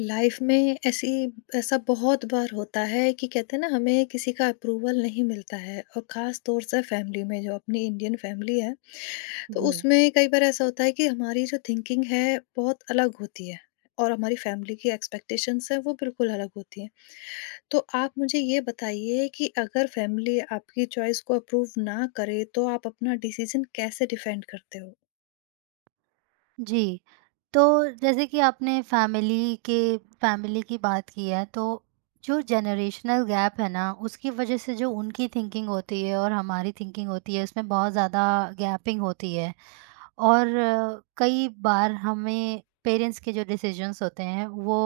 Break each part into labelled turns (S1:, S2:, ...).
S1: Life में ऐसी ऐसा बहुत बार होता है कि कहते हैं ना हमें किसी का अप्रूवल नहीं मिलता है और ख़ास तौर से फैमिली में जो अपनी इंडियन फैमिली है। तो
S2: जी।
S1: उसमें कई बार ऐसा होता है कि हमारी जो थिंकिंग है बहुत अलग होती है और हमारी फैमिली की एक्सपेक्टेशंस हैं वो बिल्कुल अलग होती हैं। तो आप मुझे ये बताइए कि अगर फैमिली आपकी चॉइस को अप्रूव ना करे तो आप अपना डिसीजन कैसे डिफेंड करते हो?
S2: जी, तो जैसे कि आपने फैमिली की बात की है, तो जो जनरेशनल गैप है ना, उसकी वजह से जो उनकी थिंकिंग होती है और हमारी थिंकिंग होती है, उसमें बहुत ज़्यादा गैपिंग होती है। और कई बार हमें पेरेंट्स के जो डिसीजंस होते हैं वो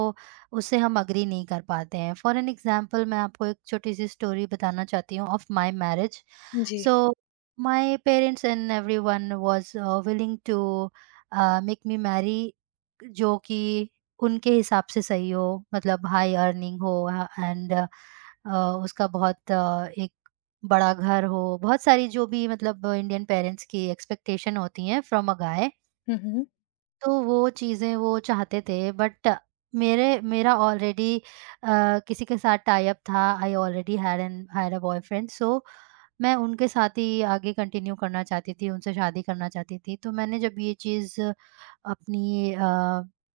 S2: उससे हम अग्री नहीं कर पाते हैं। फॉर एन एग्जांपल, मैं आपको एक छोटी सी स्टोरी बताना चाहती हूँ ऑफ माय मैरिज।
S1: जी।
S2: So my parents and everyone was willing to make me marry जो कि उनके हिसाब से सही हो, मतलब हाई अर्निंग हो एंड उसका बहुत बड़ा घर हो। बहुत सारी जो भी मतलब इंडियन पेरेंट्स की एक्सपेक्टेशन होती हैं फ्रॉम अ गाय,
S1: हुँ, हुँ।
S2: तो वो चीज़ें वो चाहते थे। बट मेरे मेरा ऑलरेडी किसी के साथ टाई अप था, I already had a boyfriend. So मैं उनके साथ ही आगे कंटिन्यू करना चाहती थी, उनसे शादी करना चाहती थी। तो मैंने जब ये चीज़ अपनी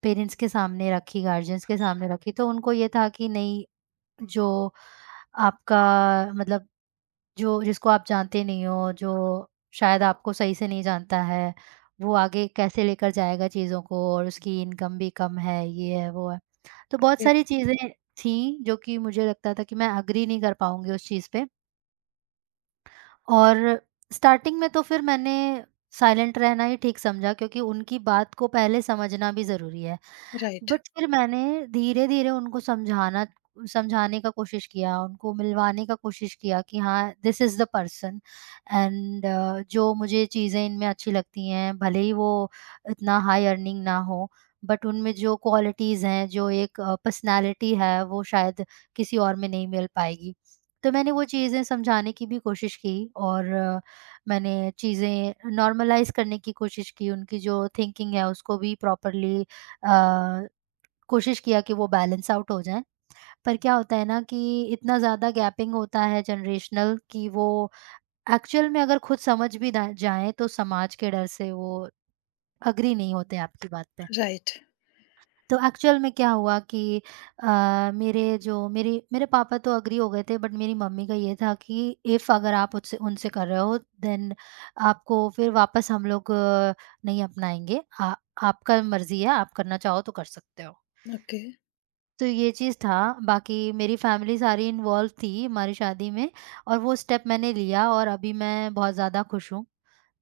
S2: पेरेंट्स के सामने रखी, गार्जियंस के सामने रखी, तो उनको ये था कि नहीं, जो आपका मतलब जो जिसको आप जानते नहीं हो, जो शायद आपको सही से नहीं जानता है, वो आगे कैसे लेकर जाएगा चीज़ों को। और उसकी इनकम भी कम है, ये है, वो है। तो बहुत सारी चीज़ें थीं जो कि मुझे लगता था कि मैं एग्री नहीं कर पाऊँगी उस चीज़ पे। और स्टार्टिंग में तो फिर मैंने साइलेंट रहना ही ठीक समझा क्योंकि उनकी बात को पहले समझना भी ज़रूरी है।
S1: राइट,
S2: बट फिर मैंने धीरे-धीरे उनको समझाना समझाने का कोशिश किया, उनको मिलवाने का कोशिश किया कि हाँ, this is the person. And जो मुझे चीज़ें इनमें अच्छी लगती हैं, भले ही वो इतना हाई अर्निंग ना हो, बट उनमें जो क्वालिटीज़ हैं, जो एक पर्सनैलिटी है, वो शायद किसी और में नहीं मिल पाएगी। तो मैंने वो चीज़ें समझाने की भी कोशिश की। और मैंने चीज़ें नॉर्मलाइज़ करने की कोशिश की, उनकी जो थिंकिंग है, उसको भी प्रॉपरली अ, कोशिश किया कि वो बैलेंस आउट हो जाएँ। पर क्या होता है ना कि इतना ज़्यादा गैपिंग होता है जनरेशनल कि वो एक्चुअल में अगर खुद समझ भी दा जाएँ तो समाज के डर से वो एग्री नहीं होते आपकी बात पे।
S1: राइट।
S2: तो एक्चुअल में क्या हुआ कि मेरे जो मेरे मेरे पापा तो एग्री हो गए थे बट मेरी मम्मी का ये था कि इफ़ अगर आप उससे उनसे कर रहे हो देन आपको फिर वापस हम लोग नहीं अपनाएँगे। आ आपका मर्ज़ी है, आप करना चाहो तो कर सकते हो।
S1: ओके,
S2: तो ये चीज़ था, बाकी मेरी फ़ैमिली सारी इन्वॉल्व थी हमारी शादी में। और वो स्टेप मैंने लिया और अभी मैं बहुत ज़्यादा खुश हूँ।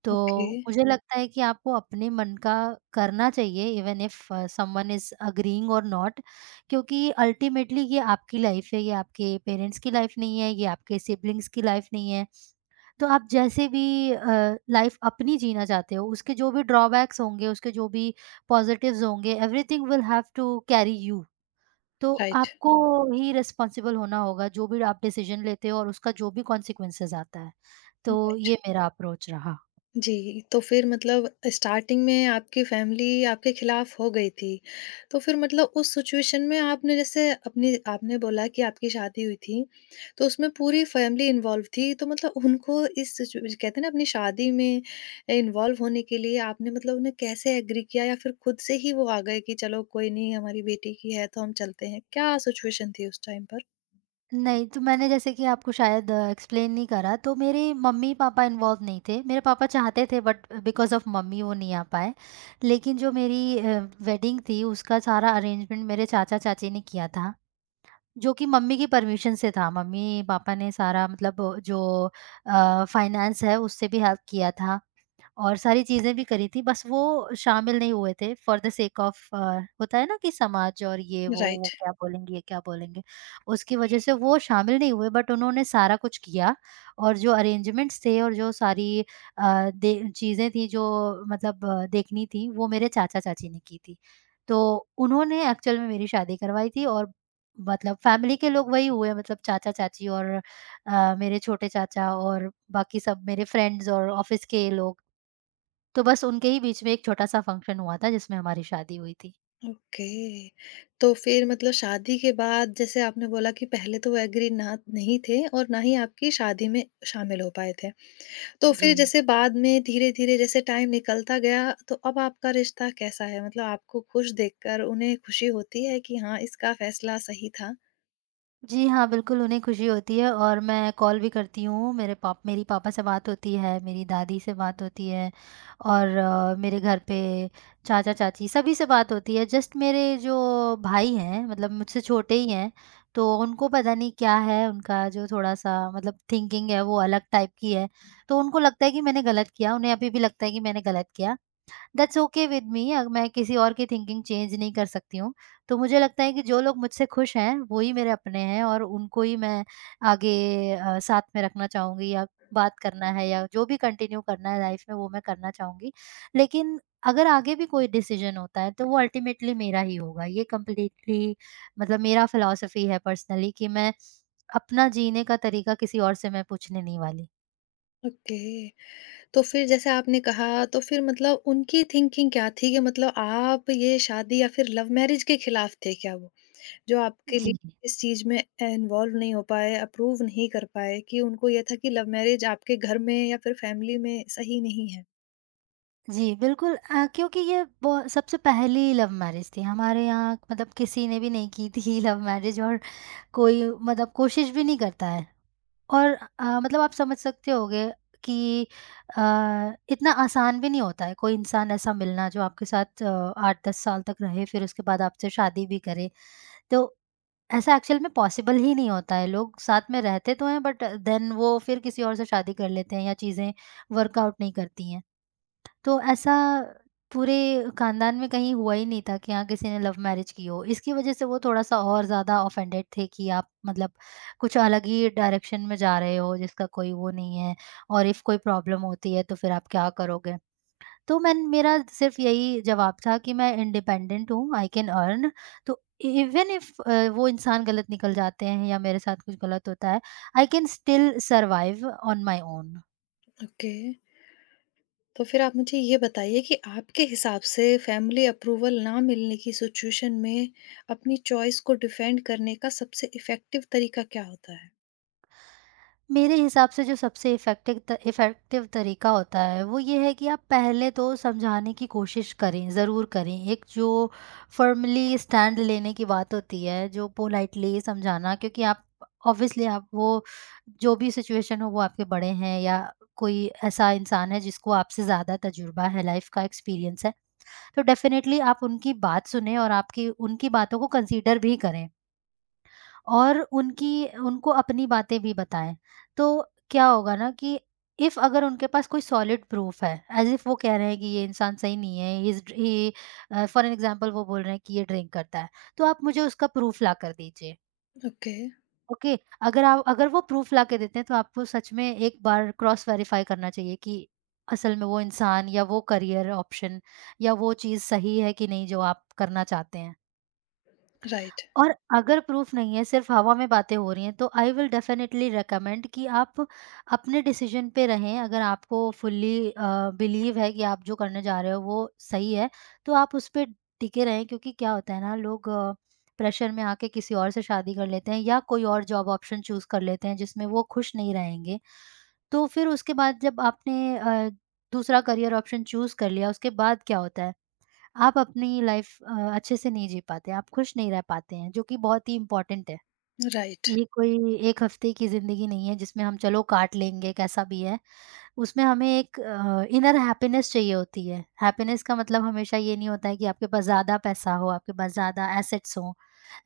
S2: तो
S1: ओके,
S2: मुझे लगता है कि आपको अपने मन का करना चाहिए even if someone is agreeing और नॉट, क्योंकि अल्टीमेटली ये आपकी लाइफ़ है, ये आपके पेरेंट्स की लाइफ़ नहीं है, ये आपके सिबलिंग्स की लाइफ़ नहीं है। तो आप जैसे भी लाइफ़ अपनी जीना चाहते हो, उसके जो भी ड्रॉबैक्स होंगे, उसके जो भी पॉज़िटिव्स होंगे, everything will have to carry you. तो
S1: राइट।
S2: आपको ही रिस्पॉन्सिबल होना होगा, जो भी आप डिसीज़न लेते हो और उसका जो भी कॉन्सिक्वेंसेज़ आता है। तो
S1: राइट।
S2: ये मेरा अप्रोच रहा।
S1: जी, तो फिर मतलब स्टार्टिंग में आपकी फैमिली आपके खिलाफ हो गई थी। तो फिर मतलब उस सिचुएशन में आपने जैसे अपनी आपने बोला कि आपकी शादी हुई थी, तो उसमें पूरी फैमिली इन्वॉल्व थी। तो मतलब उनको इस सिचु कहते हैं ना अपनी शादी में इन्वॉल्व होने के लिए आपने मतलब उन्हें कैसे एग्री किया या फिर खुद से ही वो आ गए कि चलो कोई नहीं हमारी बेटी की है तो हम चलते हैं? क्या सिचुएशन थी उस टाइम पर?
S2: नहीं, तो मैंने जैसे कि आपको शायद एक्सप्लेन नहीं करा, तो मेरे मम्मी-पापा इन्वॉल्व नहीं थे। मेरे पापा चाहते थे बट बिकॉज़ ऑफ मम्मी वो नहीं आ पाए। लेकिन जो मेरी वेडिंग थी उसका सारा अरेंजमेंट मेरे चाचा-चाची ने किया था, जो कि मम्मी की परमिशन से था। मम्मी-पापा ने सारा मतलब जो फाइनेंस है उससे भी हेल्प किया था। और सारी चीज़ें भी करी थी, बस वो शामिल नहीं हुए थे फ़ॉर द सेक ऑफ होता है ना कि समाज और ये
S1: राइट।
S2: वो क्या बोलेंगे, ये क्या बोलेंगे? उसकी वज़ह से वो शामिल नहीं हुए बट उन्होंने सारा कुछ किया। और जो अरेंजमेंट्स थे और जो सारी दे चीज़ें थी जो मतलब देखनी थी, वो मेरे चाचा-चाची ने की थी। तो उन्होंने एक्चुअल में मेरी शादी करवाई थी। और मतलब फ़ैमिली के लोग वही हुए, मतलब चाचा-चाची और मेरे छोटे चाचा और बाकी सब मेरे फ्रेंड्स और ऑफ़िस के लोग। तो बस उनके ही बीच में एक छोटा-सा फंक्शन हुआ था जिसमें हमारी शादी हुई थी।
S1: ओके। तो फिर मतलब शादी के बाद जैसे आपने बोला कि पहले तो वो एग्री ना नहीं थे और ना ही आपकी शादी में शामिल हो पाए थे। तो
S2: जी।
S1: फिर जैसे बाद में धीरे-धीरे जैसे टाइम निकलता गया, तो अब आपका रिश्ता कैसा है? मतलब आपको खुश देखकर उन्हें खुशी होती है कि हाँ, इसका फैसला सही था?
S2: जी हाँ, बिल्कुल उन्हें खुशी होती है और मैं कॉल भी करती हूँ, मेरे पाप मेरी पापा से बात होती है, मेरी दादी से बात होती है। और मेरे घर पे चाचा-चाची सभी से बात होती है। जस्ट मेरे जो भाई हैं मतलब मुझसे छोटे ही हैं, तो उनको पता नहीं क्या है, उनका जो थोड़ा-सा मतलब थिंकिंग है वो अलग टाइप की है। तो उनको लगता है कि मैंने गलत किया, उन्हें अभी भी लगता है कि मैंने गलत किया। That's okay with me. मैं किसी और की थिंकिंग चेंज नहीं कर सकती हूँ। तो मुझे लगता है कि जो लोग मुझसे खुश हैं, वो ही मेरे अपने हैं और उनको ही मैं आगे साथ में रखना चाहूँगी, या बात करना है, या जो भी कंटिन्यू करना है लाइफ़ में वो मैं करना चाहूँगी। लेकिन अगर आगे भी कोई डिसीज़न होता है तो वो अल्टीमेटली मेरा ही होगा। ये कंप्लीटली मतलब मेरा फिलॉसफी है पर्सनली, कि मैं अपना जीने का तरीका किसी और से मैं पूछने नहीं वाली।
S1: ओके। तो फिर जैसे आपने कहा तो फिर मतलब उनकी थिंकिंग क्या थी कि मतलब आप ये शादी या फिर लव मैरिज के खिलाफ थे क्या वो? जो आपके
S2: जी।
S1: लिए इस चीज़ में इन्वॉल्व नहीं हो पाए, अप्रूव नहीं कर पाए कि उनको ये था कि लव मैरिज आपके घर में या फिर फैमिली में सही नहीं है।
S2: जी, बिल्कुल क्योंकि ये ब सबसे पहली लव मैरिज थी। हमारे यहाँ मतलब किसी ने भी नहीं की थी लव मैरिज। और कोई मतलब कोशिश भी नहीं करता है। और मतलब आप समझ सकते होंगे कि अ, इतना आसान भी नहीं होता है कोई इंसान ऐसा मिलना जो आपके साथ 8-10 साल तक रहे, फिर उसके बाद आपसे शादी भी करे। तो ऐसा एक्चुअल में पॉसिबल ही नहीं होता है। लोग साथ में रहते तो हैं बट देन वो फिर किसी और से शादी कर लेते हैं या चीज़ें वर्कआउट नहीं करती हैं। तो ऐसा पूरे खानदान में कहीं हुआ ही नहीं था कि हाँ, किसी ने लव मैरिज की हो। इसकी वज़ह से वो थोड़ा-सा और ज़्यादा ऑफेंडेड थे कि आप मतलब कुछ अलग ही डायरेक्शन में जा रहे हो जिसका कोई वो नहीं है। और इफ़ कोई प्रॉब्लम होती है तो फिर आप क्या करोगे? तो मैं मेरा सिर्फ़ यही जवाब था कि मैं इंडिपेंडेंट हूँ, आई कैन अर्न। तो इवन इफ़ वो इंसान गलत निकल जाते हैं या मेरे साथ कुछ गलत होता है, I can still survive on my own.
S1: Okay, तो फिर आप मुझे ये बताइए कि आपके हिसाब से फैमिली अप्रूवल ना मिलने की सिचुएशन में अपनी चॉइस को डिफेंड करने का सबसे इफ़ेक्टिव तरीका क्या होता है?
S2: मेरे हिसाब से जो सबसे इफ़ेक्टिव तरीका होता है, वो ये है कि आप पहले तो समझाने की कोशिश करें, ज़रूर करें। एक जो फ़र्मली स्टैंड लेने की बात होती है, जो पोलाइटली समझाना, क्योंकि आप ऑब्वियसली आप वो जो भी सिचुएशन हो वो आपके बड़े हैं या कोई ऐसा इंसान है जिसको आपसे ज़्यादा तजुर्बा है, लाइफ़ का एक्सपीरियंस है। तो डेफ़िनेटली आप उनकी बात सुनें और आपकी उनकी बातों को कंसीडर भी करें। और उनकी उनको अपनी बातें भी बताएँ। तो क्या होगा ना कि इफ अगर उनके पास कोई सॉलिड प्रूफ है, एज़ इफ वो कह रहे हैं कि ये इंसान सही नहीं है, he is he for an example वो बोल रहे हैं कि ये ड्रिंक करता है, तो आप मुझे उसका प्रूफ लाकर दीजिए।
S1: Okay,
S2: okay? अगर वो प्रूफ लाके देते हैं तो आपको सच में एक बार क्रॉस वेरीफ़ाई करना चाहिए कि असल में वो इंसान या वो करियर ऑप्शन या वो चीज़ सही है कि नहीं जो आप करना चाहते हैं।
S1: राइट,
S2: और अगर प्रूफ नहीं है, सिर्फ़ हवा में बातें हो रही हैं, तो आई विल डेफ़िनेटली रिकमेंड कि आप अपने डिसीज़न पे रहें। अगर आपको फुल्ली बिलीव है कि आप जो करने जा रहे हो वो सही है, तो आप उस पे टिके रहें। क्योंकि क्या होता है ना, लोग प्रेशर में आके किसी और से शादी कर लेते हैं या कोई और जॉब ऑप्शन चूज़ कर लेते हैं जिसमें वो खुश नहीं रहेंगे। तो फिर उसके बाद जब आपने दूसरा करियर ऑप्शन चूज़ कर लिया, उसके बाद क्या होता है? आप अपनी लाइफ अच्छे से नहीं जी पाते, आप खुश नहीं रह पाते हैं, जो कि बहुत ही इम्पोर्टेंट है।
S1: राइट,
S2: ये कोई एक हफ्ते की ज़िंदगी नहीं है जिसमें हम चलो काट लेंगे कैसा भी है। उसमें हमें एक इनर हैप्पीनेस चाहिए होती है। हैप्पीनेस का मतलब हमेशा ये नहीं होता है कि आपके पास ज़्यादा पैसा हो, आपके पास ज़्यादा एसेट्स हों,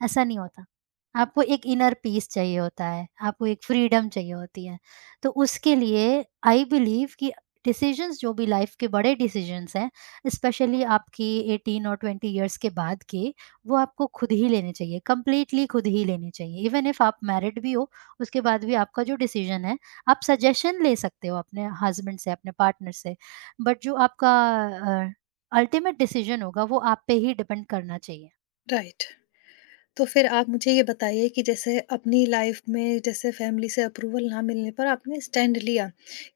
S2: ऐसा नहीं होता। आपको एक इनर पीस चाहिए होता है, आपको एक फ्रीडम चाहिए होती है। तो उसके लिए आई बिलीव कि डिसीज़न्स जो भी लाइफ़ के बड़े डिसीज़न्स हैं, स्पेशली आपकी 18 और 20 इयर्स के बाद के, वो आपको खुद ही लेने चाहिए, कंप्लीटली खुद ही लेने चाहिए। इवन इफ आप मैरिड भी हो, उसके बाद भी आपका जो डिसीज़न है आप सजेशन ले सकते हो अपने हस्बैंड से, अपने पार्टनर से, बट जो आपका अ, अल्टीमेट डिसीजन होगा वो आप पे ही डिपेंड करना चाहिए।
S1: राइट। तो फिर आप मुझे ये बताइए कि जैसे अपनी लाइफ में जैसे फैमिली से अप्रूवल ना मिलने पर आपने स्टैंड लिया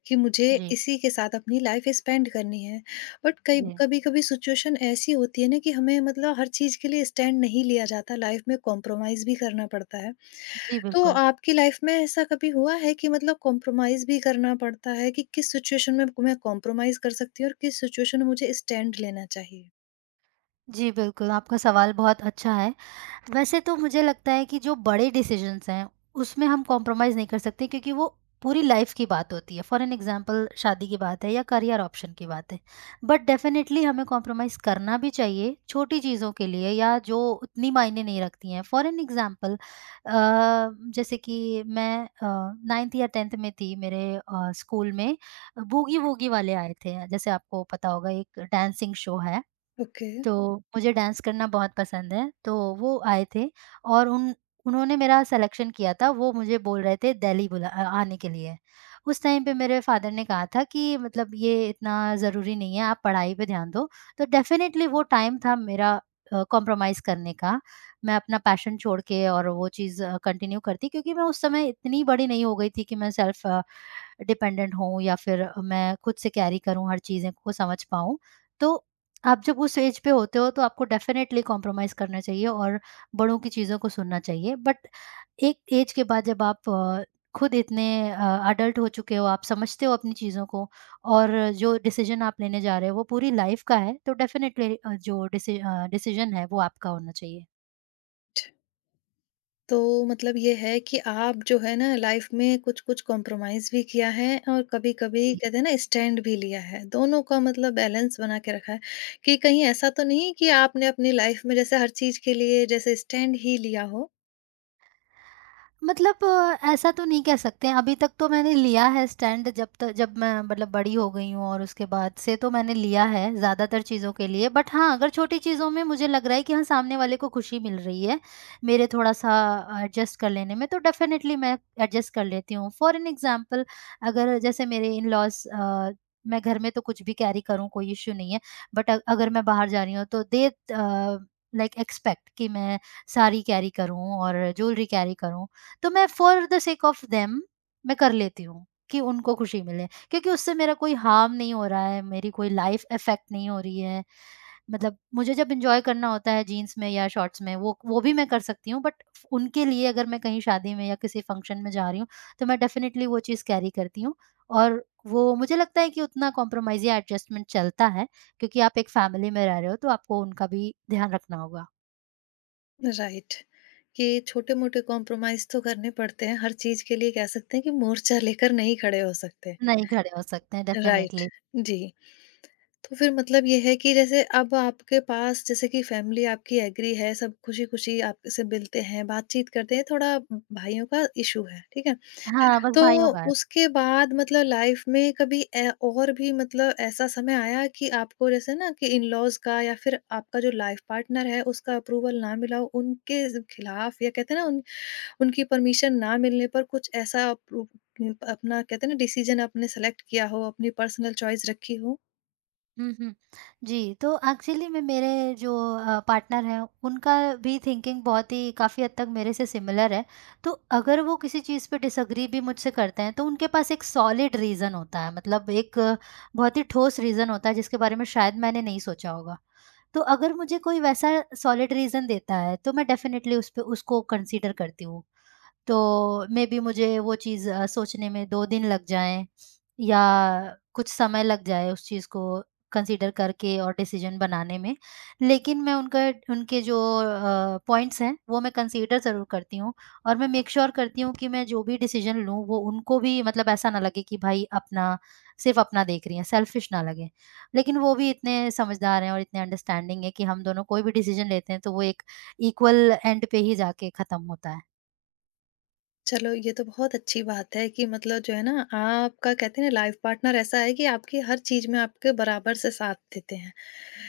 S1: कि मुझे
S2: जी,
S1: इसी के साथ अपनी लाइफ स्पेंड करनी है, बट कई
S2: जी।
S1: कभी कभी सिचुएशन ऐसी होती है ना कि हमें मतलब हर चीज़ के लिए स्टैंड नहीं लिया जाता, लाइफ में कॉम्प्रोमाइज़ भी करना पड़ता है।
S2: जी,
S1: तो
S2: बिल्कुल।
S1: आपकी लाइफ में ऐसा कभी हुआ है कि मतलब कॉम्प्रोमाइज़ भी करना पड़ता है कि किस सिचुएशन में मैं कॉम्प्रोमाइज़ कर सकती हूँ और किस सिचुएशन में मुझे स्टैंड लेना चाहिए?
S2: जी, बिल्कुल, आपका सवाल बहुत अच्छा है। वैसे तो मुझे लगता है कि जो बड़े डिसीजंस हैं, उसमें हम कॉम्प्रोमाइज़ नहीं कर सकते क्योंकि वो पूरी लाइफ़ की बात होती है। फॉर एन एग्ज़ाम्पल शादी की बात है या करियर ऑप्शन की बात है। बट डेफ़िनेटली हमें कॉम्प्रोमाइज़ करना भी चाहिए छोटी चीज़ों के लिए या जो उतनी मायने नहीं रखती हैं। फॉर एन एग्ज़ाम्पल अ, जैसे कि मैं 9th या 10th में थी मेरे स्कूल में बूगी-वूगी वाले आए थे। जैसे आपको पता होगा एक डांसिंग शो है।
S1: ओके।
S2: तो मुझे डांस करना बहुत पसंद है, तो वो आए थे और उन उन्होंने मेरा सिलेक्शन किया था, वो मुझे बोल रहे थे दिल्ली आने के लिए। उस टाइम पे मेरे फादर ने कहा था कि मतलब ये इतना ज़रूरी नहीं है, आप पढ़ाई पे ध्यान दो। तो डेफ़िनिटली वो टाइम था मेरा कॉम्प्रोमाइज़ करने का। मैं अपना पैशन छोड़ के और वो चीज़ कंटिन्यू करती क्योंकि मैं उस समय इतनी बड़ी नहीं हो गई थी कि मैं सेल्फ़ डिपेंडेंट हूँ या फिर मैं खुद से कैरी करूँ हर चीज़ें को समझ पाऊँ। तो आप जब उस एज पे होते हो तो आपको डेफ़िनेटली कॉम्प्रोमाइज़ करना चाहिए और बड़ों की चीज़ों को सुनना चाहिए। बट एक एज के बाद जब आप खुद इतने एडल्ट हो चुके हो, आप समझते हो अपनी चीज़ों को और जो डिसीज़न आप लेने जा रहे हो वो पूरी लाइफ़ का है, तो डेफ़िनेटली जो डिसीज़न है वो आपका होना चाहिए।
S1: तो मतलब ये है कि आप जो है ना लाइफ में कुछ-कुछ कॉम्प्रोमाइज़ भी किया है और कभी-कभी कहते हैं ना स्टैंड भी लिया है। दोनों का मतलब बैलेंस बना के रखा है कि कहीं ऐसा तो नहीं है कि आपने अपनी लाइफ में जैसे हर चीज़ के लिए जैसे स्टैंड ही लिया हो?
S2: मतलब ऐसा तो नहीं कह सकते हैं, अभी तक तो मैंने लिया है स्टैंड जब तक जब मैं मतलब बड़ी हो गई हूँ और उसके बाद से तो मैंने लिया है ज़्यादातर चीज़ों के लिए। बट हाँ, अगर छोटी चीज़ों में मुझे लग रहा है कि हाँ, सामने वाले को खुशी मिल रही है, मेरे थोड़ा-सा एडजस्ट कर लेने में, तो डेफ़िनेटली मैं एडजस्ट कर लेती हूँ। फॉर एन एग्ज़ाम्पल अगर जैसे मेरे इन-लॉज़ मैं घर में तो कुछ भी कैरी करूँ कोई इश्यू नहीं है, बट अगर मैं बाहर जा रही हूँ तो लाइक एक्सपेक्ट कि मैं साड़ी कैरी करूँ और ज्वेलरी कैरी करूँ तो मैं for the sake of them मैं कर लेती हूँ कि उनको खुशी मिले क्योंकि उससे मेरा कोई हार्म नहीं हो रहा है, मेरी कोई लाइफ़ इफ़ेक्ट नहीं हो रही है। मतलब मुझे जब एन्जॉय करना होता है जीन्स में या शॉर्ट्स में वो भी मैं कर सकती हूँ बट उनके लिए अगर मैं कहीं शादी में या किसी फ़ंक्शन में जा रही हूँ, तो मैं डेफ़िनिटली वो चीज़ कैरी करती हूँ और वो मुझे लगता है कि उतना कॉम्प्रोमाइज़ या एडजस्टमेंट चलता है क्योंकि आप एक फ़ैमिली में रह रहे हो तो आपको उनका भी ध्यान रखना होगा।
S1: राइट। कि छोटे-मोटे कॉम्प्रोमाइज़ तो करने पड़ते हैं। हर चीज़ के लिए कह सकते हैं कि मोर्चा लेकर नहीं खड़े हो सकते।
S2: नहीं खड़े हो सकते हैं
S1: राइट।
S2: डेफ़िनिटली।
S1: जी। तो फिर मतलब ये है कि जैसे अब आपके पास जैसे कि फैमिली आपकी एग्री है, सब खुशी-खुशी आपसे मिलते हैं, बातचीत करते हैं, थोड़ा भाइयों का इश्यू है, ठीक है?
S2: हाँ, बस
S1: तो
S2: भाइयों का है।
S1: उसके बाद मतलब लाइफ में कभी ए और भी मतलब ऐसा समय आया कि आपको जैसे ना कि इन-लॉज़ का या फिर आपका जो लाइफ पार्टनर है, उसका अप्रूवल ना मिला हो, उनके ज़ खिलाफ या कहते हैं ना उन उनकी परमिशन ना मिलने पर कुछ ऐसा अप्रू अपना कहते हैं ना डिसीज़न आपने सेलेक्ट किया हो, अपनी पर्सनल चॉइस रखी हो?
S2: हुँ, हुँ। जी, तो एक्चुअली में मेरे जो पार्टनर हैं, उनका भी थिंकिंग बहुत ही काफ़ी हद तक मेरे से सिमिलर है। तो अगर वो किसी चीज़ पे डिसएग्री भी मुझसे करते हैं, तो उनके पास एक सॉलिड रीज़न होता है, मतलब एक बहुत ही ठोस रीज़न होता है, जिसके बारे में शायद मैंने नहीं सोचा होगा। तो अगर मुझे कोई वैसा सॉलिड रीज़न देता है, तो मैं डेफ़िनेटली उसपे उसको कंसीडर करती हूँ। तो मेबी मुझे वो चीज़ सोचने में 2 दिन लग जाएँ या कुछ समय लग जाए उस चीज़ को कंसीडर करके और डिसीज़न बनाने में। लेकिन मैं उनका उनके जो पॉइंट्स हैं वो मैं कंसीडर ज़रूर करती हूँ और मैं मेक श्योर करती हूँ कि मैं जो भी डिसीज़न लूँ वो उनको भी मतलब ऐसा ना लगे कि भाई अपना सिर्फ़ अपना देख रही हैं, सेल्फिश ना लगे। लेकिन वो भी इतने समझदार हैं और इतने अंडरस्टैंडिंग हैं कि हम दोनों कोई भी डिसीज़न लेते हैं तो वो एक इक्वल एंड पे ही जाके ख़त्म होता है।
S1: चलो ये तो बहुत अच्छी बात है कि मतलब जो है ना आपका कहते हैं ना लाइफ पार्टनर ऐसा है कि आपकी हर चीज में आपके बराबर से साथ देते हैं।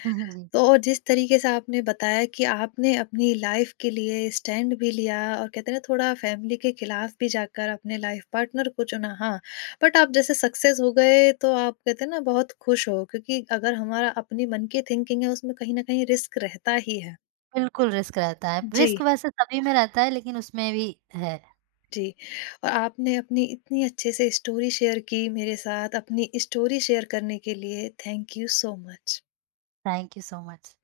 S2: जी।
S1: तो और जिस तरीके से आपने बताया कि आपने अपनी लाइफ के लिए स्टैंड भी लिया और कहते हैं ना थोड़ा फैमिली के खिलाफ भी जाकर अपने लाइफ पार्टनर को चुना, हाँ, बट आप जैसे सक्सेस हो गए तो आप कहते हैं ना बहुत खुश हो, क्योंकि अगर हमारा अपनी मन की थिंकिंग है उसमें कहीं ना कहीं रिस्क रहता ही है।
S2: बिल्कुल रिस्क रहता है।
S1: जी।
S2: रिस्क वैसे सभी में रहता है लेकिन उसमें भी है।
S1: जी, और आपने अपनी इतनी अच्छे से स्टोरी शेयर की मेरे साथ, अपनी स्टोरी शेयर करने के लिए thank you so much.
S2: Thank you so much.